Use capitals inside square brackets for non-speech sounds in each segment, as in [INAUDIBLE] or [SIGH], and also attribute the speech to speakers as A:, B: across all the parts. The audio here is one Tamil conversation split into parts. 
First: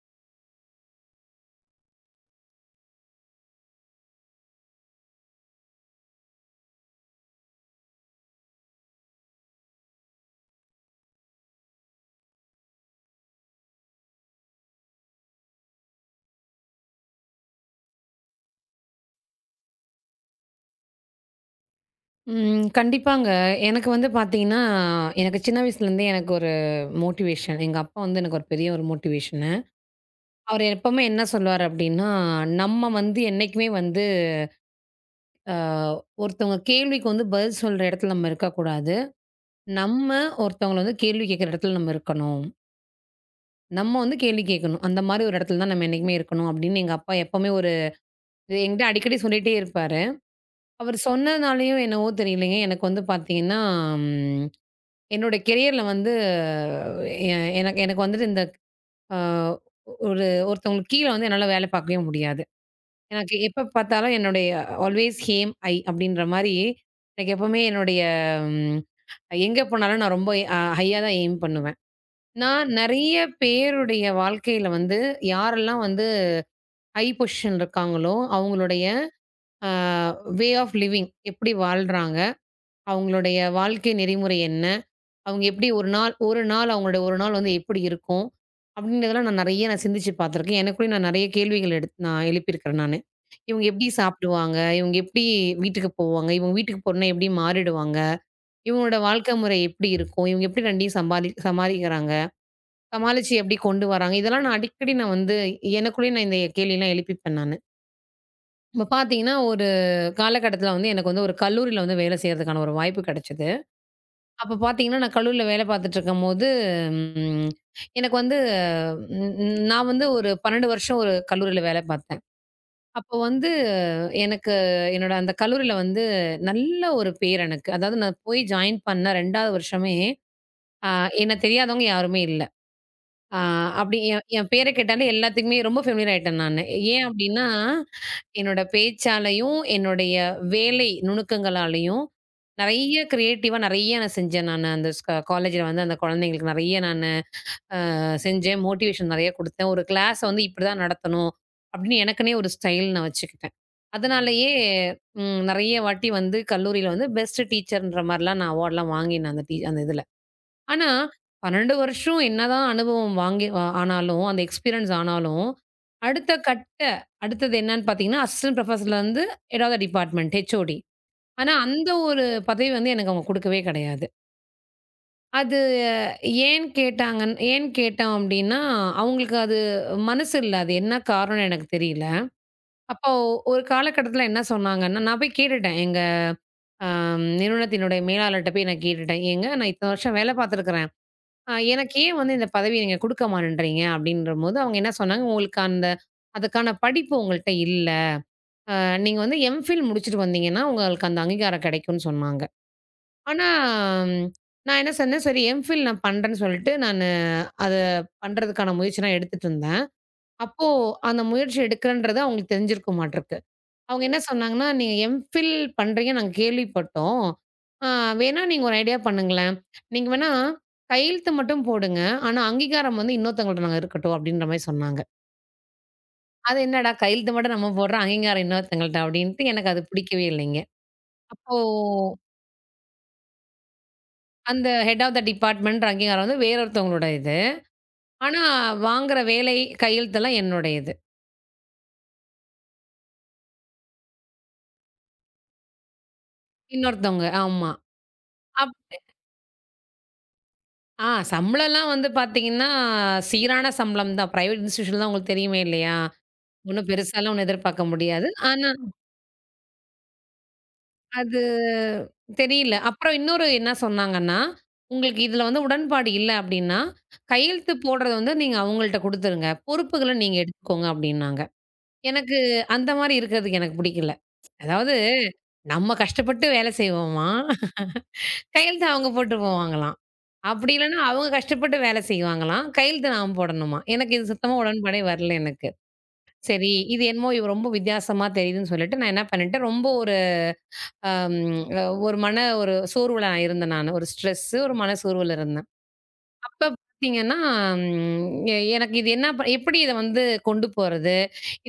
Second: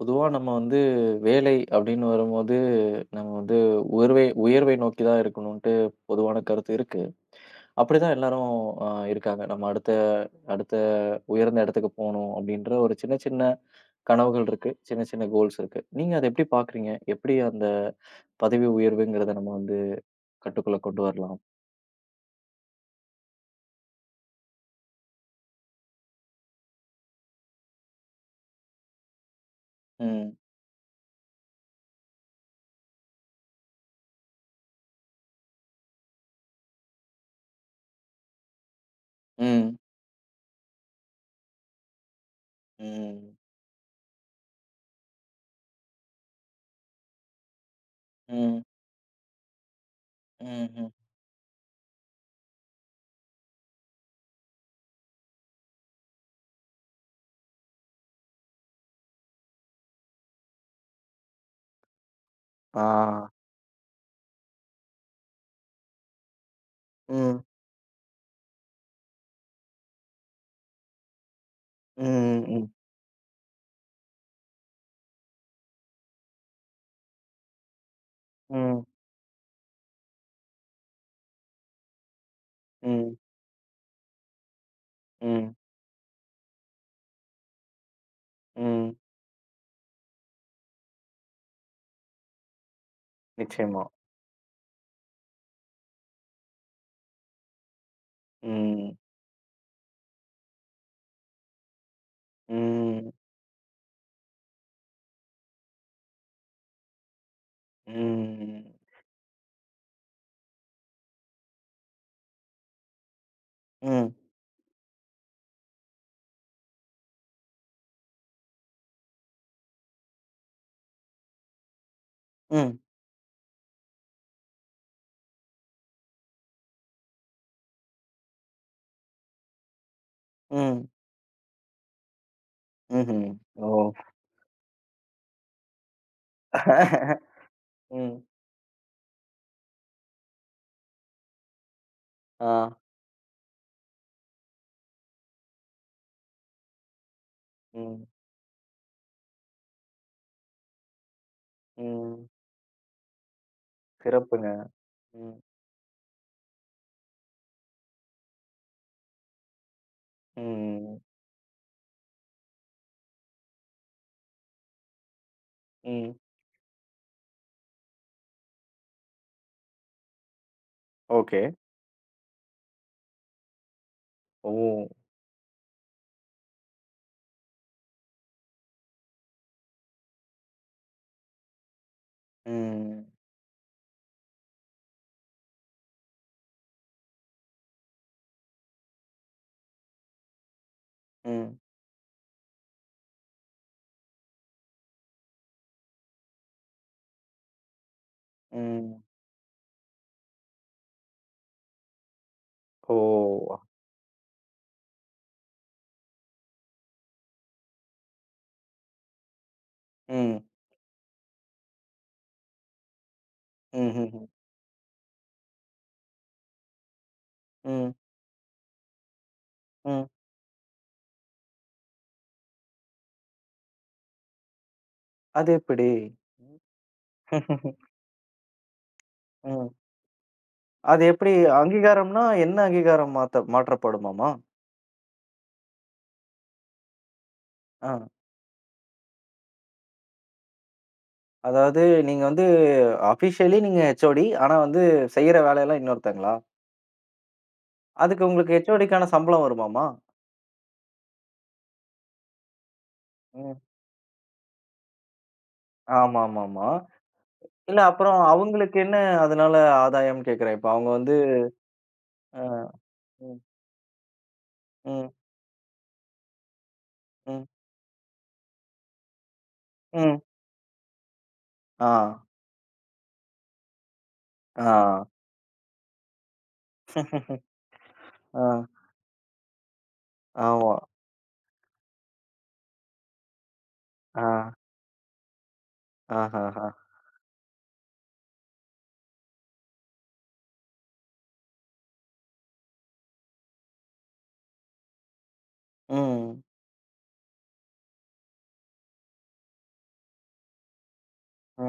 A: பொதுவா நம்ம வந்து வேலை அப்படின்னு வரும்போது, நம்ம வந்து உயர்வை உயர்வை நோக்கி தான் இருக்கணுன்ட்டு பொதுவான கருத்து இருக்கு. அப்படிதான் எல்லாரும் இருக்காங்க. நம்ம அடுத்த அடுத்த உயர்ந்த இடத்துக்கு போணும் அப்படின்ற ஒரு சின்ன சின்ன கனவுகள் இருக்கு. சின்ன சின்ன கோல்ஸ் இருக்கு. நீங்க அத எப்படி பார்க்குறீங்க? எப்படி அந்த பதவி உயர்வுங்கிறத நம்ம வந்து கட்டுக்குள்ள கொண்டு வரலாம்?
B: ம். கண்டிப்பாங்க. எனக்கு வந்து பார்த்தீங்கன்னா, எனக்கு சின்ன வயசுலேருந்தே எனக்கு ஒரு மோட்டிவேஷன். எங்க அப்பா வந்து எனக்கு ஒரு பெரிய ஒரு மோட்டிவேஷனு.
A: ம்.
B: அவரு எப்பவுமே என்ன சொல்லுவாரு அப்டின்னா, நம்ம வந்து என்னைக்குமே வந்து அ ஒருத்தவங்க கேள்விக்கு வந்து பதில் சொல்ற இடத்துல நம்ம இருக்கக்கூடாது.
A: ம்.
B: நம்ம ஒருத்தவங்கள வந்து கேள்வி கேட்குற இடத்துல நம்ம இருக்கணும்.
A: ம்.
B: நம்ம வந்து கேள்வி கேட்கணும். அந்த மாரி ஒரு இடத்துல தான் நம்ம என்னைக்குமே இருக்கணும் அப்டின்னு எங்க அப்பா எப்பவுமே ஒரு
A: ம்.
B: இது என்கிட்ட அடிக்கடி சொல்லிட்டே இருப்பாரு.
A: ம்ஹ்ம்.
B: அவர் சொன்னதுனாலயோ என்னவோ தெரியலைங்க, எனக்கு வந்து பார்த்தீங்கன்னா, ம் என்னோட கெரியர்ல வந்து எ எனக்கு எனக்கு வந்துட்டு இந்த அ ஒருத்தவங்களுக்கு கீழ வந்து என்னால வேலை பார்க்கவே முடியாது.
A: ஆ.
B: எனக்கு எப்ப பார்த்தாலும் என்னுடைய ஆல்வேஸ் ஹேம் ஐ அப்படின்ற மாரி, எனக்கு
A: ம்.
B: எப்பவுமே என்னுடைய ம் எங்க போனாலும் நான் ரொம்ப ஹையா தான் எய்ம் பண்ணுவேன்.
A: ம்.
B: நான்
A: ம்.
B: நெறைய பேருடைய வாழ்க்கையில வந்து யாரெல்லாம் வந்து ஹை பொசிஷன்ல இருக்காங்களோ, அவங்களுடைய
A: ம்.
B: அ வே ஆஃப் லிவிங் எப்படி வாழ்றாங்க?
A: ம்.
B: அவங்களுடைய வாழ்க்கை நெறிமுறை என்ன? அவங்க
A: ம்.
B: எப்படி ஒரு நாள் ஒரு நாள் அவங்களுடைய ஒரு நாள் வந்து எப்படி இருக்கும்?
A: ம்.
B: அப்படின்றதெல்லாம் நான் நெறைய நான் சிந்திச்சு பார்த்துருக்கேன். எனக்குள்ளேயே நான் நெறைய கேள்விகள் நான் எழுப்பியிருக்கிறேன் நானு. இவங்க
A: நிச்சயமா.
B: எப்படி சாப்பிடுவாங்க? இவங்க எப்படி வீட்டுக்கு போவாங்க? இவங்க வீட்டுக்கு போனா எப்படி மாறிடுவாங்க?
A: ம்.
B: இவங்களோட வாழ்க்கை முறை எப்படி இருக்கும்? இவங்க எப்படி 2யும் சமாளிக்கிறாங்க?
A: హ్మ్.
B: சமாளிச்சு எப்படி கொண்டு வராங்க? இதெல்லாம் நான் அடிக்கடி நான் வந்து எனக்குள்ளேயே நான் இந்த கேள்விலாம் எழுப்பிப்பேன் நானு.
A: హ్మ్.
B: இப்ப பார்த்தீங்கன்னா, ஒரு காலகட்டத்தில வந்து எனக்கு வந்து ஒரு கல்லூரியில வந்து வேலை செய்றதுக்கான ஒரு வாய்ப்பு கிடைச்சது.
A: హ్మ్.
B: அப்ப பார்த்தீங்கன்னா, நான் கல்லூரில வேலை பார்த்துட்டுருக்கும்போது, ம் எனக்கு வந்து ம் ம் நான் வந்து ஒரு 12 வருஷம் ஒரு கல்லூரில வேலை பார்த்தேன்.
A: హ్మ్.
B: அப்போ வந்து எனக்கு என்னோட அந்த கல்லூரில வந்து நல்ல ஒரு பேர் எனக்கு. அதாவது நான் போய் ஜாயின் பண்ண 2வது வருஷமே,
A: హ్మ్.
B: அ என்ன தெரியாதவங்க யாருமே இல்ல.
A: హుహు.
B: ஆ அப்படி
A: ఓహ్!
B: என் என் பேர கேட்டாலே எல்லாத்துக்குமே ரொம்ப ஃபெமிலியர் ஆயிட்டேன் நானு. ஏன்
A: [LAUGHS]
B: அப்படின்னா,
A: ம்.
B: என்னோட பேச்சாலயும், என்னுடைய வேலை நுணுக்கங்களாலயும்
A: ஆ.
B: நெறைய கிரியேட்டிவா நெறைய நான் செஞ்சேன் நானு. அந்த காலேஜ்ல வந்து அந்த குழந்தைங்களுக்கு நெறைய நானு
A: ம்.
B: செஞ்சேன். மோட்டிவேஷன் நெறைய குடுத்தேன். ஒரு கிளாஸ வந்து இப்படிதான் நடத்தணும் அப்படின்னு
A: ம்.
B: எனக்குன்னே ஒரு ஸ்டைல் நான் வச்சுக்கிட்டேன்.
A: சிறப்புங்க.
B: அதனாலேயே
A: ம்.
B: நெறைய வாட்டி வந்து கல்லூரியில வந்து பெஸ்ட் டீச்சர்ன்ற மாரிலாம் நான் அவார்ட்லாம் வாங்கினேன் அந்த அந்த இதுல. ஆனா,
A: ம்.
B: 12 வருஷம் என்னதான் அனுபவம் வாங்கி ஆனாலும், அந்த எக்ஸ்பீரியன்ஸ் ஆனாலும்,
A: ம்.
B: அடுத்த கட்ட அடுத்தது என்னன்னு பார்த்தீங்கன்னா, அசிஸ்டன்ட் ப்ரொஃபசர்லருந்து ஏதாவது டிபார்ட்மெண்ட் ஹெச்ஓடி.
A: ஓகே.
B: ஆனா, அந்த ஒரு பதவி வந்து எனக்கு அவங்க குடுக்கவே கிடையாது.
A: ஓ!
B: அது அஹ், ஏன் கேட்டோம் அப்டின்னா, அவங்களுக்கு அது மனசு இல்ல. அது என்ன காரணம்னு எனக்கு தெரியல.
A: ம்.
B: அப்போ ஒரு காலகட்டத்தில என்ன சொன்னாங்கன்னா, நான் போய் கேட்டுட்டேன். எங்க அ நிறுவனத்தினுடைய மேலாளர்ட்ட போய் நான் கேட்டுட்டேன். "ஏங்க நான் இத்தன வருஷம் வேல பார்த்துருக்குறேன்.
A: ம்.
B: எனக்கு ஏன் வந்து இந்த பதவிய நீங்க குடுக்க மாட்டேன்றீங்க? அப்படின்றபோது அவங்க என்ன சொன்னாங்க, உங்களுக்கு அந்த அதுக்கான படிப்பு உங்கள்ட்ட இல்ல. அ
A: ம்.
B: நீங்க வந்து எம்ஃபில் முடிச்சுட்டு வந்தீங்கன்னா, உங்களுக்கு அந்த அங்கீகாரம் கிடைக்கும்னு சொன்னாங்க. ஆனா,
A: ஓ!
B: ம், நான் என்ன சொன்னேன், சரி எம்ஃபில் நான் பண்றேன்னு சொல்லிட்டு நானு அத பண்றதுக்கான முயற்சி நான் எடுத்துட்டு இருந்தேன்.
A: ம்.
B: அப்போ அந்த முயற்சி எடுக்கிறேன்றது அவங்களுக்கு தெரிஞ்சிருக்க மாட்டிருக்கு. அவங்க என்ன
A: హుహుహు.
B: சொன்னாங்கன்னா, "நீங்க எம்ஃபில் பண்றீங்க நாங்க கேள்விப்பட்டோம். ஆ
A: ம்.
B: வேணா நீங்க ஒரு ஐடியா பண்ணுங்களேன்.
A: ம்.
B: நீங்க வேணா கையெழுத்து மட்டும் போடுங்க. ஆனா அங்கீகாரம் வந்து இன்னொருத்தவங்கள்ட்ட நாங்க இருக்கட்டும்." அப்படின்ற மாரி சொன்னாங்க.
A: அதெப்பிடி?
B: அது என்னடா கையெழுத்து மட்டும் நம்ம
A: [LAUGHS]
B: போடுறோம், அங்கீகாரம் இன்னொருத்தவங்கள்ட்ட அப்படின்ட்டு
A: ம்.
B: எனக்கு அது பிடிக்கவே இல்லைங்க.
A: அது எப்பிடி
B: அப்போ
A: அங்கீகாரம்ன்னா, என்ன அங்கீகாரம் மாற்றப்படுமாமா?
B: அந்த ஹெட் ஆஃப் த டிபார்ட்மெண்ட்ன்ற அங்கீகாரம் வந்து வேற ஒருத்தவங்களோட இது.
A: ஆ.
B: ஆனா வாங்குற வேலை, கையெழுத்தெல்லாம் என்னுடையது.
A: அதாவது நீங்க வந்து அஃபிஷியலி நீங்க ஹெச்ஓடி. ஆனா வந்து செய்ற வேலையெல்லாம் இன்னொருத்தங்களா?
B: இன்னொருத்தவங்க ஆமா.
A: அதுக்கு உங்களுக்கு
B: அப்
A: ஹெச்ஓடிக்கான சம்பளம் வருமாமா?
B: ஆ சம்பளம்லாம் வந்து பார்த்தீங்கன்னா,
A: ம்.
B: சீரான சம்பளம் தான். பிரைவேட் இன்ஸ்டிடியூஷன் தான் உங்களுக்கு தெரியுமே இல்லையா?
A: ஆமாமாமா.
B: ஒண்ணும் பெருசாலாம் ஒண்ணும்
A: இல்ல,
B: எதிர்பார்க்க
A: அப்புறம்
B: முடியாது. ஆனா,
A: அவங்களுக்கு என்ன அதனால ஆதாயம்ன்னு கேட்கிறேன். இப்ப அவங்க வந்து
B: அது
A: அ
B: தெரியல. அப்புறம்
A: ம்,
B: இன்னொரு என்ன சொன்னாங்கன்னா,
A: ம்,
B: உங்களுக்கு இதுல வந்து உடன்பாடு இல்ல அப்டின்னா,
A: ம்,
B: கையெழுத்து போடுறத வந்து நீங்க அவங்கள்ட்ட குடுத்துருங்க. பொறுப்புகள
A: ம்.
B: நீங்க எடுத்துக்கோங்க அப்டின்னாங்க.
A: ஆ,
B: எனக்கு அந்த மாரி இருக்கிறதுக்கு எனக்கு பிடிக்கல. அதாவது
A: ஆ.
B: நம்ம கஷ்டப்பட்டு வேல செய்வோமாம்.
A: [LAUGHS] ஆ,
B: கையெழுத்து அவங்க போட்டு போவாங்களாம். அப்டி
A: ஆமா.
B: இல்லன்னா அவங்க கஷ்டப்பட்டு வேல செய்வாங்களாம். கையெழுத்து நாம போடணுமாம். எனக்கு
A: ஆ,
B: இது சுத்தமா உடன்பாடே வரல எனக்கு.
A: ஆஹஹா.
B: சரி, இது என்னமோ இவ ரொம்ப வித்தியாசமா தெரியுதுன்னு சொல்லிட்டு நான் என்ன பண்ணிட்டேன், ரொம்ப ஒரு அம் அ ஒரு மன ஒரு சோர்வுல நான் இருந்தேன் நானு. ஒரு ஸ்ட்ரெஸ், ஒரு மன சோர்வுல இருந்தேன்.
A: ம்,
B: அப்ப பார்த்தீங்கன்னா, ம் எனக்கு இது என்ன ப எப்படி இத வந்து கொண்டு போறது?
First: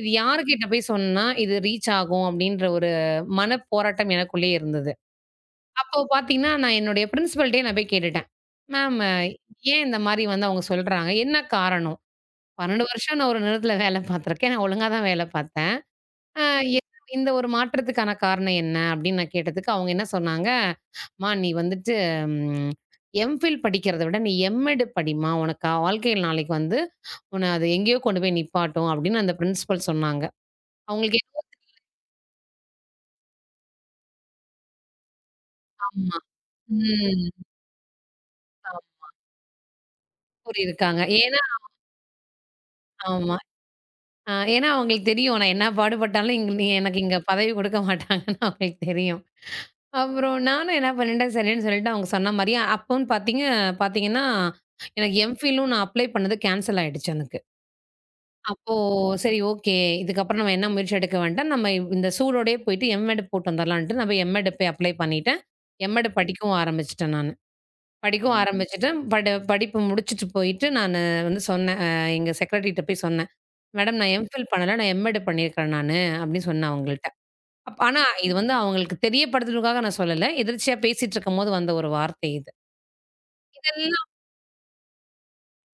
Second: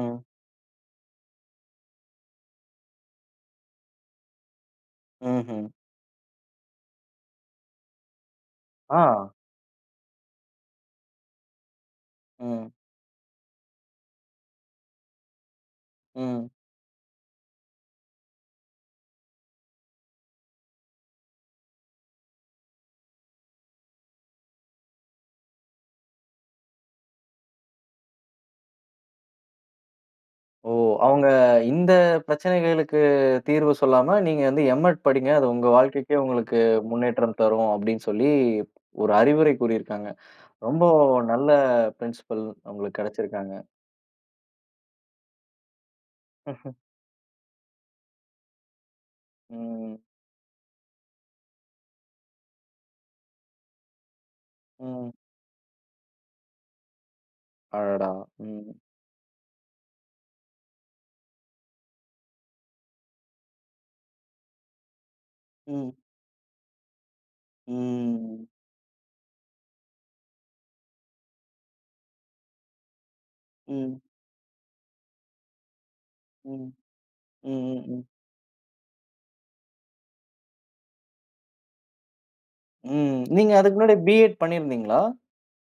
B: இது யார்கிட்ட போய் சொன்னா இது ரீச் ஆகும்? அப்படின்ற ஒரு மன போராட்டம் எனக்குள்ளேயே இருந்தது.
A: ம்ஹ்ம்.
B: அப்போ பார்த்தீங்கன்னா, நான் என்னுடைய பிரின்சிபல்ட்டயே நான் போய் கேட்டுட்டேன். மேம்
A: ஆ,
B: ஏன் இந்த மாரி வந்து அவங்க சொல்றாங்க? என்ன காரணம்?
A: ம்,
B: 12 வருஷம் நான் ஒரு நிறுவனத்துல வேல பார்த்துருக்கேன். நான் ஒழுங்கா தான் வேல பார்த்தேன். அ
A: ம்.
B: எ இந்த ஒரு மாற்றத்துக்கான காரணம் என்ன? அப்படின்னு நான் கேட்டதுக்கு, அவங்க என்ன சொன்னாங்க, "அம்மா நீ வந்துட்டு ம் எம்ஃபில் படிக்கிறத விட நீ எம்எட் படிம்மா. உனக்கு வாழ்க்கையில நாளைக்கு வந்து உன்ன அது எங்கேயோ கொண்டு போய் நிப்பாட்டும்." அப்படின்னு அந்த பிரின்சிபல் சொன்னாங்க.
A: ஓ!
B: அவங்களுக்கு
A: அவங்க
B: என்னவோ
A: இந்த பிரச்சனைகளுக்கு தீர்வு சொல்லாம, நீங்க வந்து எம்.எட் படிங்க. அது உங்க வாழ்க்கைக்கே
B: ஆமா.
A: உங்களுக்கு
B: ம்.
A: முன்னேற்றம் தரும் அப்படின்னு சொல்லி ஒரு அறிவுரை கூறியிருக்காங்க.
B: ஆம்
A: ரொம்ப
B: இருக்காங்க. ஏன்னா
A: நல்ல பிரின்சிபல் உங்களுக்கு
B: ஆமா.
A: கிடைச்சிருக்காங்க.
B: ஏன்னா அவங்களுக்கு தெரியும் நான் என்ன பாடுபட்டாலும் இங்க நீ எனக்கு இங்க பதவி குடுக்க மாட்டாங்கன்னு அவங்களுக்கு தெரியும்.
A: ம்.
B: அப்புறம் நானும் என்ன பண்ணிட்டேன் சரின்னு சொல்லிட்டு அவங்க சொன்ன மாரியே அப்போன்னு பார்த்தீங்கன்னா,
A: ம், ம்.
B: எனக்கு எம்ஃபிலும் நான் அப்ளை பண்ணது கேன்சல் ஆயிடுச்சு எனக்கு.
A: அடடா!
B: அப்போ
A: ம்,
B: சரி ஓகே. இதுக்கப்புறம் நம்ம என்ன முயற்சி எடுக்க வேண்டாம். நம்ம இந்த சூடோடயே போயிட்டு எம்.எட் போட்டு வந்துரலான்ட்டு நான் போய் எம்.எட் போய் அப்ளை பண்ணிட்டேன்.
A: ம்,
B: எம்.எட் படிக்கவும் ஆரம்பிச்சுட்டேன் நானு. படிக்கவும் ம்.
A: ம்,
B: ஆரம்பிச்சுட்டேன். படிப்பு முடிச்சுட்டு போயிட்டு நானு வந்து சொன்னேன். எங்க செக்ரட்டரிட்ட போய் சொன்னேன். மேடம்
A: ம்,
B: நான் எம்ஃபில் பண்ணல. நான் எம்.எட் பண்ணியிருக்கிறேன் நானு அப்படின்னு சொன்னேன்
A: ம்,
B: அவங்கள்ட்ட.
A: ம்,
B: ஆனா,
A: ம்,
B: இது வந்து அவங்களுக்கு தெரியப்படுத்துறதுக்காக நான் சொல்லல. எதிர்ச்சியா பேசிட்டுருக்கும்போது வந்த ஒரு வார்த்தை இது.
A: ம். நீங்க அதுக்கு முன்னாடி
B: இதெல்லாம்
A: பிஎட் பண்ணியிருந்தீங்களா?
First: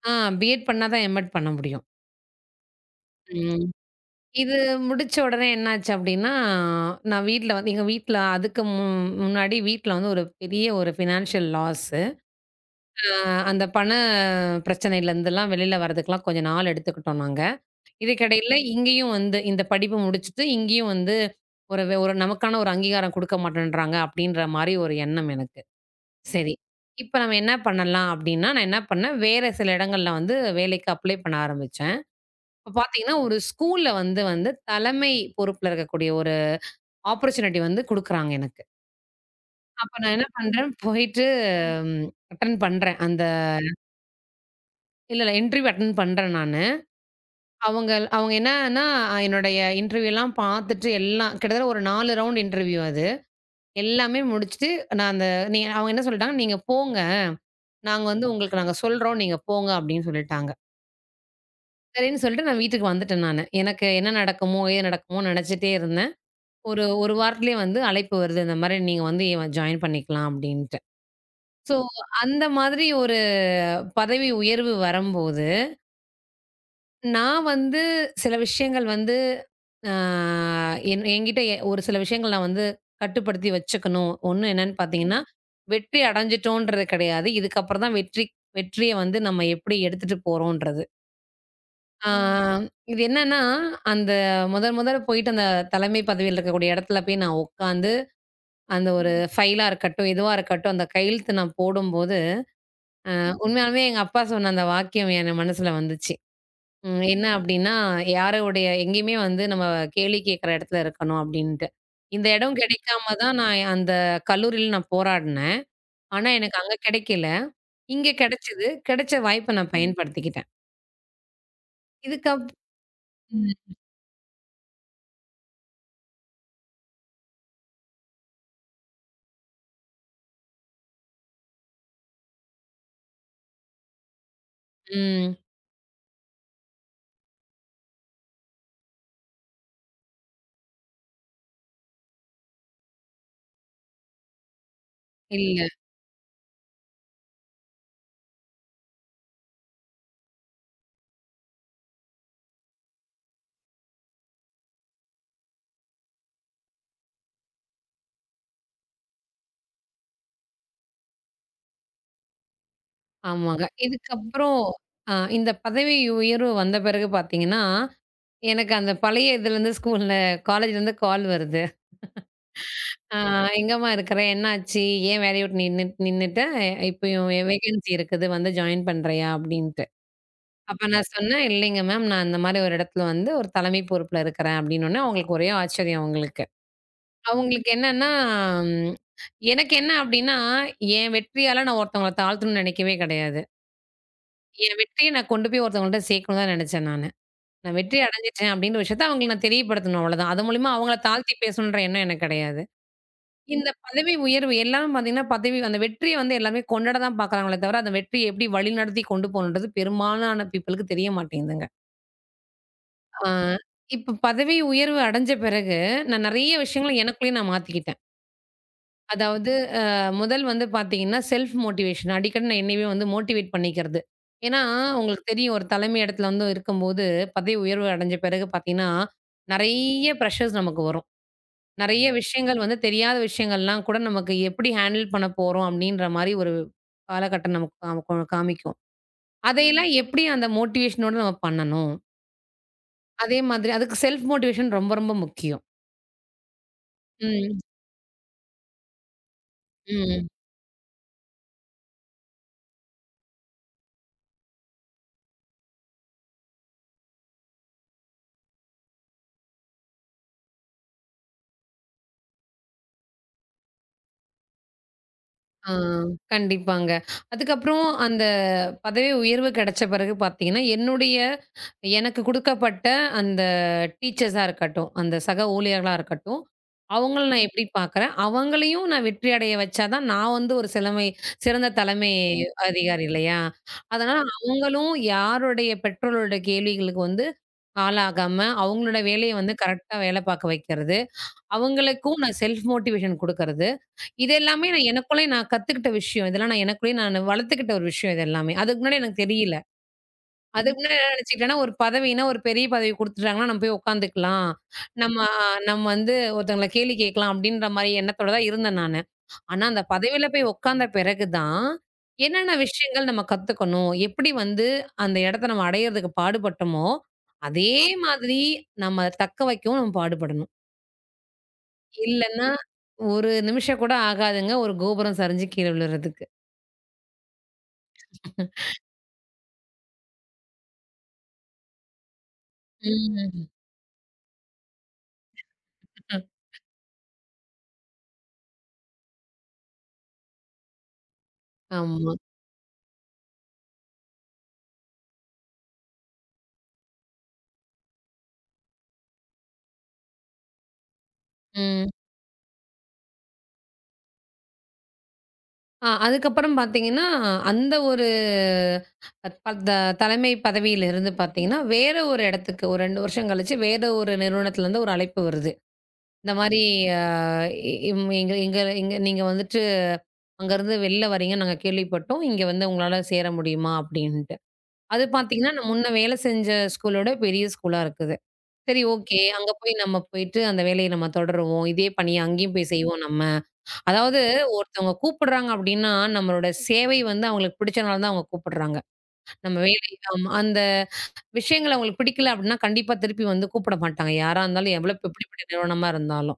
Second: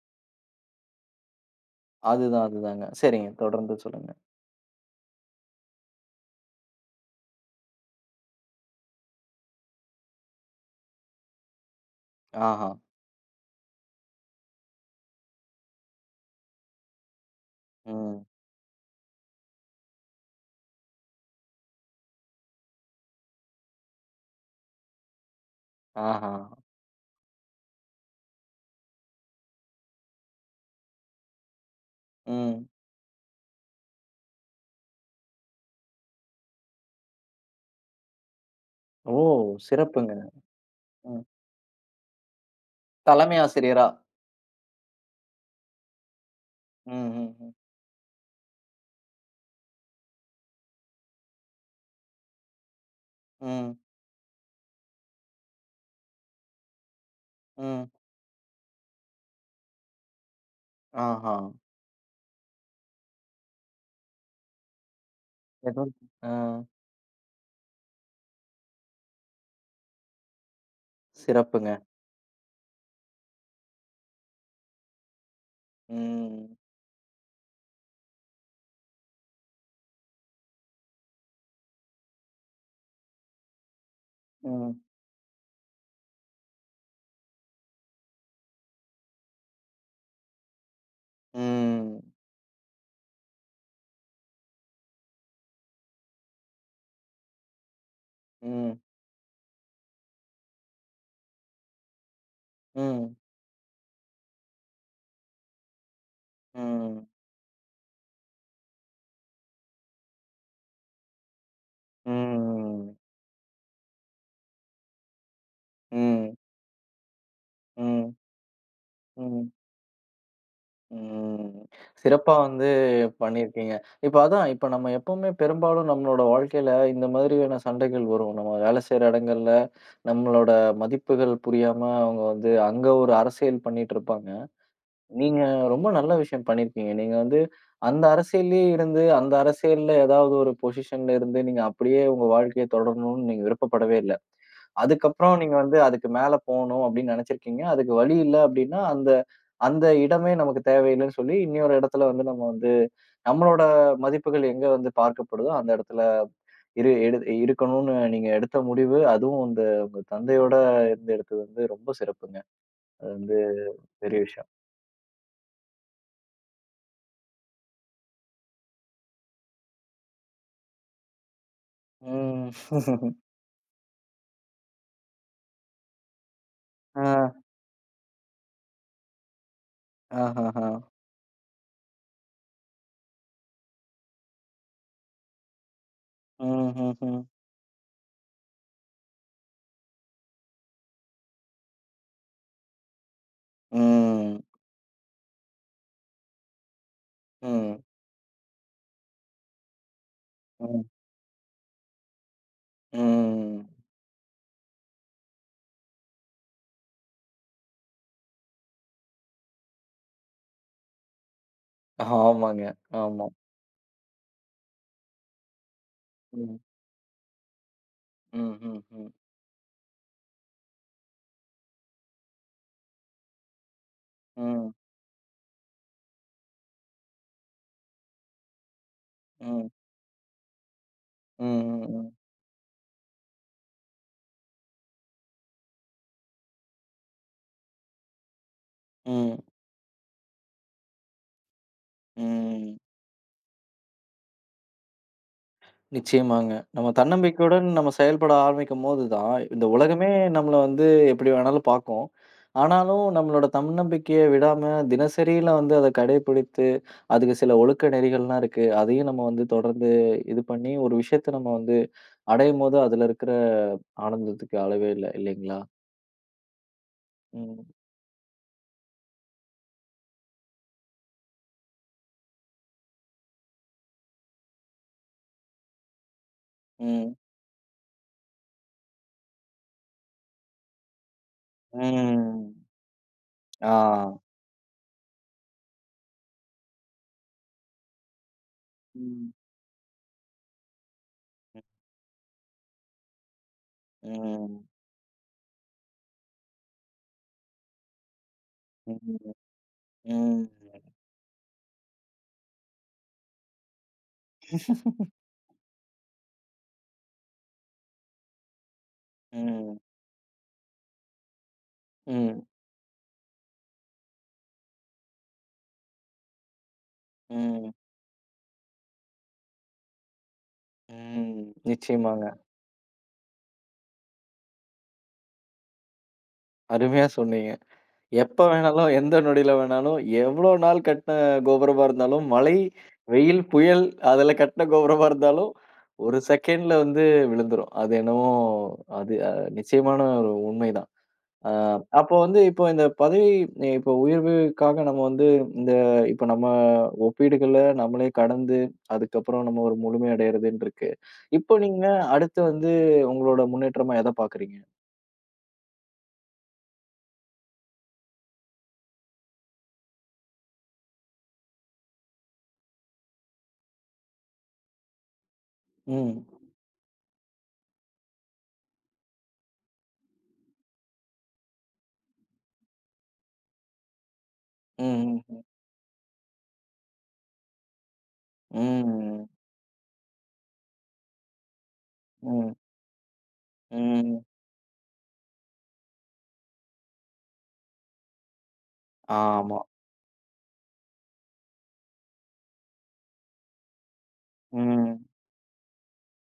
B: ஆ பிஎட் பண்ணா தான் எம்.எட் பண்ண முடியும்.
A: அதுதான், அதுதாங்க. சரிங்க.
B: ம்.
A: தொடர்ந்து சொல்லுங்க.
B: இது முடிச்ச உடனே என்னாச்சு அப்டின்னா, நான் வீட்ல வந்து எங்க வீட்ல அதுக்கு முன்னாடி வீட்ல வந்து ஒரு பெரிய ஒரு ஃபினான்ஷியல் லாஸ்ஸு.
A: ஆஹா!
B: அந்த பண பிரச்சனையிலருந்துலாம் வெளில வரதுக்குலாம் கொஞ்சம் நாள் எடுத்துக்கிட்டோம் நாங்க.
A: ம்.
B: இதுக்கிடையில இங்கேயும் வந்து இந்த படிப்பு முடிச்சுட்டு, இங்கேயும் வந்து ஒரு ஒரு நமக்கான ஒரு அங்கீகாரம் குடுக்க மாட்டேன்றாங்க அப்டின்ற மாரி ஒரு எண்ணம் எனக்கு.
A: ஆஹா!
B: சரி. இப்ப நம்ம என்ன பண்ணலாம் அப்டின்னா, நான் என்ன பண்ணேன், வேற சில இடங்கள்ல வந்து வேலைக்கு அப்ளை பண்ண ஆரம்பிச்சேன்.
A: ம்.
B: இப்ப பார்த்தீங்கன்னா, ஒரு ஸ்கூல்ல வந்து வந்து தலைமை பொறுப்புல இருக்கக்கூடிய ஒரு ஆப்பர்ச்சுனிட்டி வந்து குடுக்குறாங்க எனக்கு.
A: ஓ!
B: அப்ப
A: சிறப்புங்க.
B: நான் என்ன பண்றேன், போயிட்டு
A: ம்.
B: ம் அட்டெண்ட் பண்றேன்.
A: தலைமை ஆசிரியரா?
B: இல்ல, இல்ல இன்டர்வியூ அட்டெண்ட் பண்றேன் நானு.
A: ம், ம், ம்,
B: அவங்க அவங்க என்னன்னா, என்னுடைய இன்டர்வியூலாம் பார்த்துட்டு எல்லாம் கிட்டத்தட்ட ஒரு 4 ரவுண்ட் இன்டர்வியூ அது.
A: ம்,
B: எல்லாமே முடிச்சுட்டு நான் அந்த நீ அவங்க என்ன சொல்லிட்டாங்க, "நீங்க போங்க.
A: ம்.
B: நாங்க வந்து உங்களுக்கு நாங்க சொல்றோம். நீங்க போங்க" அப்டின்னு சொல்லிட்டாங்க.
A: ஆஹா!
B: சரின்னு சொல்லிட்டு நான் வீட்டுக்கு வந்துட்டேன் நானு. எனக்கு என்ன நடக்குமோ? ஏது நடக்குமோன்னு நினச்சிட்டே
A: ஏதோ
B: இருந்தேன்.
A: ஆ.
B: ஒரு 1 வாரத்திலேயே வந்து அழைப்பு வருது. இந்த மாரி நீங்க வந்து இவன் ஜாயின் பண்ணிக்கலாம் அப்டின்ட்டு.
A: சிறப்புங்க.
B: ஸோ, அந்த மாதிரி ஒரு பதவி உயர்வு வரம்போது,
A: ம்,
B: நான் வந்து சில விஷயங்கள் வந்து ஆ என்கிட்ட ஒரு சில விஷயங்கள் நான் வந்து கட்டுப்படுத்தி வச்சுக்கணும். ஒண்ணு என்னன்னு
A: ம்,
B: பார்த்தீங்கன்னா, வெற்றி அடைஞ்சுட்டோன்றது கிடையாது. இதுக்கப்புறம் தான் வெற்றிய வந்து நம்ம எப்டி எடுத்துட்டு போறோன்றது.
A: ம்,
B: ஆ இது என்னன்னா, அந்த முதல் முதல்ல போயிட்டு அந்த தலைமை பதவியில இருக்கக்கூடிய இடத்துல போய் நான் உட்காந்து,
A: ம்,
B: அந்த ஒரு ம். ஃபைலா இருக்கட்டும், எதுவா இருக்கட்டும், அந்த கையெழுத்து நான் போடும்போது,
A: ம்,
B: ம். உண்மையாலுமே எங்க அப்பா சொன்ன அந்த வாக்கியம் என் மனசுல வந்துச்சு. ம்
A: ம்.
B: என்ன ம். அப்டின்னா, யாருடைய எங்கேயுமே வந்து நம்ம கேள்வி கேட்கிற இடத்துல இருக்கணும் அப்டின்ட்டு. இந்த இடம்
A: ம்.
B: கிடைக்காம தான் நான் அந்த கல்லூரியில நான் போராடினேன். ஆனா,
A: ம்.
B: எனக்கு அங்க கிடைக்கல. இங்க
A: ம்.
B: கிடைச்சது. கிடைச்ச
A: ம்.
B: வாய்ப்ப நான் பயன்படுத்திக்கிட்டேன்.
A: ம். சிறப்பா
B: இதுக்கப்
A: வந்து
B: ம்.
A: பண்ணியிருக்கீங்க. இப்ப அதான், இப்ப நம்ம எப்பவுமே பெரும்பாலும் நம்மளோட வாழ்க்கையில இந்த மாதிரியான சண்டைகள் வரும். நம்ம வேலை செய்ற இடங்கள்ல நம்மளோட மதிப்புகள் புரியாம அவங்க வந்து அங்க ஒரு அரசியல் பண்ணிட்டு இருப்பாங்க.
B: ம்.
A: நீங்க ரொம்ப நல்ல விஷயம் பண்ணியிருக்கீங்க. நீங்க வந்து அந்த அரசியல்லயே இருந்து, அந்த அரசியல்ல ஏதாவது ஒரு பொசிஷன்ல இருந்து நீங்க அப்படியே உங்க வாழ்க்கைய தொடரணும்னு நீங்க விருப்பப்படவே இல்ல. அதுக்கப்புறம் நீங்க
B: இல்ல.
A: வந்து அதுக்கு மேல போணும் அப்படின்னு நினைச்சிருக்கீங்க. அதுக்கு வழி இல்ல அப்படின்னா, அந்த அந்த இடமே நமக்கு தேவையில்லன்னு சொல்லி, இன்னொரு இடத்துல வந்து நம்ம வந்து நம்மளோட மதிப்புகள் எங்க வந்து பார்க்கப்படுதோ, அந்த இடத்துல இரு எடு இருக்கணும்னு நீங்க எடுத்த முடிவு, அதுவும் இந்த உங்க தந்தையோட இருந்து எடுத்தது வந்து ரொம்ப சிறப்புங்க. அது வந்து
B: ஆமாங்க.
A: பெரிய விஷயம்.
B: இதுக்கப்புறம் இந்த பதவி உயர்வு வந்த பிறகு பார்த்தீங்கன்னா, எனக்கு அந்த பழைய இதுலேருந்து ஸ்கூல்ல காலேஜ்லேருந்து கால் வருது.
A: ம். [LAUGHS]
B: "ஆ எங்கம்மா இருக்கிற? என்னாச்சு? ஏன் வேலைய விட்டு நின்னுட்ட? இப்பயும்
A: ஆ.
B: வேகன்சி இருக்குது வந்து ஜாயின் பண்றியா?" அப்படின்ட்டு.
A: ஆஹஹா.
B: அப்ப நான் சொன்னேன், "இல்லைங்க மேம், நான் இந்த மாரி ஒரு இடத்துல வந்து ஒரு தலைமை பொறுப்புல இருக்கிறேன்." அப்படின்னோனே அவங்களுக்கு ஒரே ஆச்சரியம் அவங்களுக்கு.
A: ம்ஹ்ஹ்ம்.
B: அவங்களுக்கு என்னன்னா, ம், எனக்கு என்ன அப்படின்னா, என் வெற்றியால நான் ஒருத்தவங்கள தாழ்த்தணும்னு நினைக்கவே கிடையாது.
A: ம்.
B: என் வெற்றிய நான் கொண்டு போய் ஒருத்தவங்கள்ட்ட சேர்க்கணும்னு தான் நினைச்சேன் நானு.
A: ம்.
B: நான்
A: ம்.
B: வெற்றி அடைஞ்சுட்டேன் அப்டின்ற விஷயத்த அவங்களுக்கு நான் தெரியப்படுத்தணும் அவ்வளோதான். அது மூலியமா
A: ம்.
B: அவங்கள தாழ்த்தி பேசணுன்ற எண்ணம் எனக்கு கிடையாது.
A: ம், ம்.
B: இந்த பதவி உயர்வு எல்லாரும் பார்த்தீங்கன்னா, பதவி அந்த வெற்றிய வந்து எல்லாருமே கொண்டாட தான் பார்க்குறாங்களே தவிர, அந்த வெற்றிய எப்படி வழிநடத்தி கொண்டு போணுன்றது பெரும்பாலான பீப்பிளுக்கு தெரிய மாட்டேங்குதுங்க.
A: ஆமாங்க. ஆமா.
B: ஆ இப்ப பதவி உயர்வு அடைஞ்ச பிறகு நான் நெறைய
A: ம்.
B: விஷயங்கள எனக்குள்ளயே நான் மாத்திக்கிட்டேன்.
A: ம். ம். ம்.
B: அதாவது அ முதல் வந்து பார்த்தீங்கன்னா, செல்ஃப் மோட்டிவேஷன். அடிக்கடி நான் என்னையவே வந்து மோட்டிவேட் பண்ணிக்கிறது. ஏன்னா,
A: ம்.
B: உங்களுக்கு தெரியும் ஒரு தலைமை இடத்துல வந்து இருக்கும்போது, பதவி உயர்வு அடைஞ்ச பிறகு பார்த்தீங்கன்னா,
A: ம்.
B: நெறைய ப்ரஷர்ஸ் நமக்கு வரும்.
A: ம்,
B: நெறைய
A: ம்,
B: ம். விஷயங்கள் வந்து தெரியாத விஷயங்கள்லாம் கூட நமக்கு எப்படி ஹேண்டில் பண்ண போறோம் அப்டின்ற மாரி ஒரு காலகட்டம் நமக்கு காமிக்கும்.
A: ம்,
B: அதையெல்லாம் எப்படி அந்த மோட்டிவேஷனோட நம்ம பண்ணணும்?
A: ம்.
B: அதே மாதிரி அதுக்கு செல்ஃப் மோட்டிவேஷன் ரொம்ப ரொம்ப முக்கியம்.
A: நிச்சயமாங்க. நம்ம
B: ம்,
A: தன்னம்பிக்கையுடன் நம்ம செயல்பட ஆரம்பிக்கும்போது தான், இந்த உலகமே
B: ம்.
A: நம்மள வந்து எப்படி வேணாலும் பார்க்கும். ஆனாலும் நம்மளோட தன்னம்பிக்கைய விடாம தினசரில வந்து அத கடைபிடித்து, அதுக்கு சில ஒழுக்க நெறிகள்லாம் இருக்கு. அதையும் நம்ம வந்து தொடர்ந்து இது பண்ணி, ஒரு விஷயத்த நம்ம வந்து அடையும்போது அதுல இருக்கிற ஆனந்தத்துக்கு அளவே இல்ல, இல்லைங்களா?
B: ஆ, கண்டிப்பாங்க.
A: ம்,
B: அதுக்கப்புறம் அந்த பதவி உயர்வு கிடைச்ச பிறகு பார்த்தீங்கன்னா, என்னுடைய எனக்கு குடுக்கப்பட்ட அந்த டீச்சர்ஸா இருக்கட்டும், அந்த சக ஊழியர்களா இருக்கட்டும்,
A: ம்,
B: அவங்கள நான் எப்படி பார்க்குறேன்? அவங்களையும் நான் வெற்றி அடைய வச்சா தான் நான் வந்து ஒரு சிறந்த தலைமை
A: ம்.
B: அதிகாரி இல்லையா?
A: ஆ.
B: அதனால அவங்களும் யாருடைய பெற்றோர்களோட கேள்விகளுக்கு வந்து ஆளாகாம, அவங்களோட வேலைய
A: ம்,
B: வந்து கரெக்ட்டா வேலை பார்க்க வைக்கிறது. அவங்களுக்கும் நான் செல்ஃப் மோட்டிவேஷன் குடுக்கறது. இது
A: ம்,
B: எல்லாமே நான் எனக்குள்ளயே நான் கத்துக்கிட்ட விஷயம். இதெல்லாம் நான் எனக்குள்ளயே நானு வளர்த்துக்கிட்ட ஒரு விஷயம் இது எல்லாமே. அதுக்கு முன்னாடி எனக்கு
A: ம்,
B: தெரியல.
A: ம்,
B: அதுக்கு முன்னாடி என்ன நினைச்சுக்கிட்டேன்னா, ஒரு பதவின்னா ஒரு பெரிய பதவி குடுத்துட்டாங்கன்னா, நம்ம போய் உட்காந்துக்கலாம். நம்ம நம்ம வந்து ஒருத்தவங்கள கேலி கேட்கலாம் அப்படின்ற மாரி எண்ணத்தோட தான் இருந்தேன் நானு. ஆனா,
A: ம்,
B: அந்த பதவியில போய் உட்காந்த பிறகு தான்,
A: ம்.
B: என்னென்ன விஷயங்கள் நம்ம கத்துக்கணும்? எப்படி வந்து அந்த இடத்த நம்ம அடையறதுக்கு பாடுபட்டோமோ,
A: ம்.
B: அதே மாதிரி நம்ம அத தக்க வைக்கவும் நம்ம பாடுபடணும்.
A: ம். நிச்சயமாங்க.
B: இல்லன்னா, ஒரு நிமிஷம் கூட ஆகாதுங்க. ஒரு கோபுரம் சரிஞ்சு கீழ விழுறதுக்கு.
A: அருமையா சொன்னீங்க. எப்ப வேணாலும், எந்த நொடியில வேணாலும், எவ்ளோ நாள் கட்டின கோபுரமா இருந்தாலும், மழை, வெயில்,
B: ம்.
A: புயல் அதுல கட்டின கோபுரமா இருந்தாலும், 1 செகண்ட்ல வந்து விழுந்துரும். அது என்னவோ அது அ நிச்சயமான ஒரு உண்மைதான். அ
B: ஆமா.
A: அப்போ வந்து இப்போ இந்த பதவி இப்போ உயர்வுக்காக நம்ம வந்து இந்த இப்போ நம்ம ஒப்பீடுகள நம்மளே கடந்து, அதுக்கப்புறம் நம்ம ஒரு முழுமை அடையறதுன்னு இருக்கு. இப்போ நீங்க
B: ம்.
A: அடுத்து வந்து உங்களோட முன்னேற்றமா எத பார்க்குறீங்க?
B: அதுக்கப்புறம் பார்த்தீங்கன்னா, அந்த ஒரு ப த தலைமை பதவியிலிருந்து பார்த்தீங்கன்னா, வேற ஒரு இடத்துக்கு ஒரு 2 வருஷம் கழிச்சு வேற ஒரு நிறுவனத்துலருந்து ஒரு அழைப்பு வருது.
A: ம்.
B: இந்த மாரி அ எங்க எங்க எங்க நீங்க வந்துட்டு அங்கருந்து வெளில வரீங்கன்னு நாங்க கேள்விப்பட்டோம். இங்க வந்து உங்களால சேர முடியுமா? அப்டின்ட்டு. அது
A: ம்.
B: பார்த்தீங்கன்னா, நான் முன்ன வேலை செஞ்ச ஸ்கூலோட பெரிய ஸ்கூலா இருக்குது. சரி ஓகே.
A: ம்.
B: அங்க போய் நம்ம போயிட்டு அந்த வேலைய நம்ம தொடருவோம். இதே பணிய
A: ம்.
B: அங்கேயும் போய் செய்வோம் நம்ம. அதாவது
A: ம்.
B: ஒருத்தவங்க கூப்பிடுறாங்க அப்படின்னா, நம்மளோட சேவை வந்து அவங்களுக்கு பிடிச்சனால தான் அவங்க கூப்பிடுறாங்க. நம்ம
A: ஆமா.
B: வேலை ஆமா. அந்த விஷயங்கள் அவங்களுக்கு பிடிக்கல அப்படின்னா, கண்டிப்பா திருப்பி வந்து கூப்பிட மாட்டாங்க. யாரா இருந்தாலும், எவ்வளோ
A: ம்.
B: எப்படிப்பட்ட நிறுவனமா இருந்தாலும்.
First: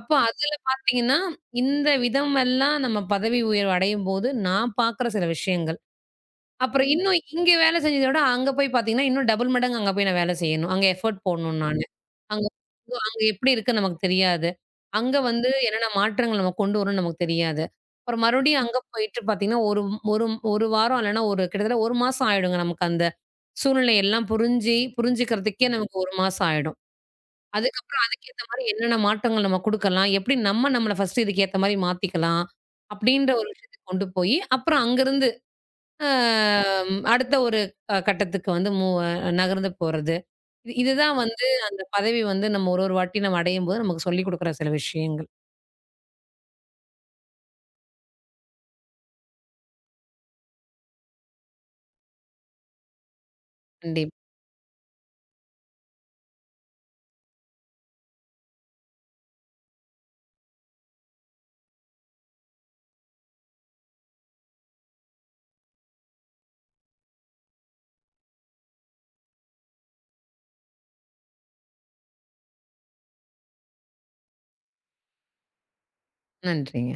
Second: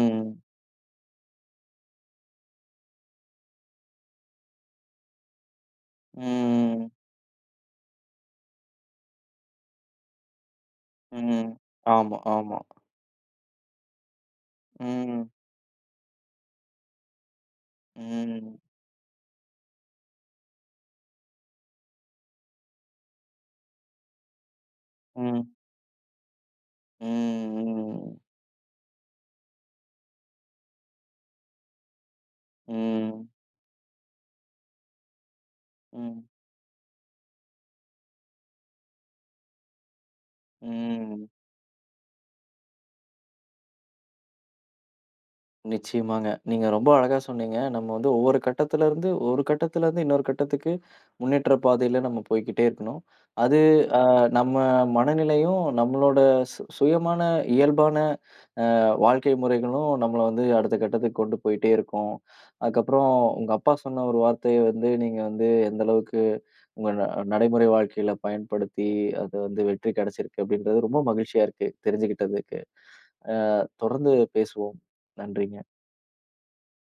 B: அப்போ அதில பார்த்தீங்கன்னா, இந்த விதமெல்லாம் நம்ம பதவி உயர்வு அடையும்போது, நான் பார்க்குற சில விஷயங்கள். அப்புறம்
A: ம்.
B: இன்னும் இங்க வேலை செஞ்சத விட, அங்க போய் பார்த்தீங்கன்னா, இன்னும் டபுள் மடங்கு அங்க போய் நான் வேலை செய்யணும். அங்க எஃபோர்ட்
A: ம்.
B: போடணும் நானு.
A: ஆமா,
B: அங்க
A: ஆமா.
B: அங்க எப்படி இருக்குன்னு நமக்கு தெரியாது. அங்க
A: ம்.
B: வந்து என்னென்ன மாற்றங்கள் நம்ம கொண்டு வரோம்ன்னு நமக்கு தெரியாது. அப்புறம்
A: ம்.
B: மறுபடியும் அங்க போயிட்டு பார்த்தீங்கன்னா, ஒரு ஒரு ஒரு வாரம் இல்லன்னா, ஒரு கிட்டத்தட்ட 1 மாசம் ஆயிடுங்க நமக்கு அந்த சூழ்நிலை எல்லாம்
A: ம்.
B: புரிஞ்சுக்கிறதுக்கே நமக்கு 1 மாசம் ஆயிடும். அதுக்கு
A: ம்.
B: அதுக்கேத்த மாரி என்னென்ன மாற்றங்கள் நம்ம குடுக்கலாம், எப்படி நம்ம நம்மள ஃபர்ஸ்ட்டு இதுக்கு ஏத்த மாரி மாத்திக்கலாம்,
A: ம்.
B: அப்படின்ற ஒரு விஷயத்துக்கு கொண்டு போயி, அப்புறம் அங்கருந்து அ
A: ம்.
B: அடுத்த ஒரு கட்டத்துக்கு வந்து நகர்ந்து போறது. இதுதான்
A: ம்.
B: வந்து அந்த பதவி வந்து நம்ம ஒரு ஒரு வாட்டி நம்ம அடையும்போது நமக்கு சொல்லிக் குடுக்குற சில விஷயங்கள்.
A: நிச்சயமாங்க. நீங்க ரொம்ப அழகா சொன்னீங்க. நம்ம வந்து ஒவ்வொரு கட்டத்துலருந்து ஒரு கட்டத்துலருந்து இன்னொரு கட்டத்துக்கு முன்னேற்ற பாதையில நம்ம போய்க்கிட்டே இருக்கணும். அது
B: கண்டிப்பா.
A: நம்ம மனநிலையும், நம்மளோட சுயமான இயல்பான அ வாழ்க்கை முறைகளும் நம்மள வந்து அடுத்த கட்டத்துக்கு கொண்டு போயிட்டே இருக்கும். அதுக்கப்புறம் உங்க அப்பா சொன்ன ஒரு வார்த்தைய வந்து நீங்க வந்து எந்த அளவுக்கு உங்க ந நடைமுறை வாழ்க்கையில பயன்படுத்தி, அது வந்து வெற்றி கிடைச்சிருக்கு அப்படின்றது ரொம்ப மகிழ்ச்சியா இருக்கு தெரிஞ்சுக்கிட்டதுக்கு. தொடர்ந்து பேசுவோம். நன்றிங்க.
B: நன்றிங்க.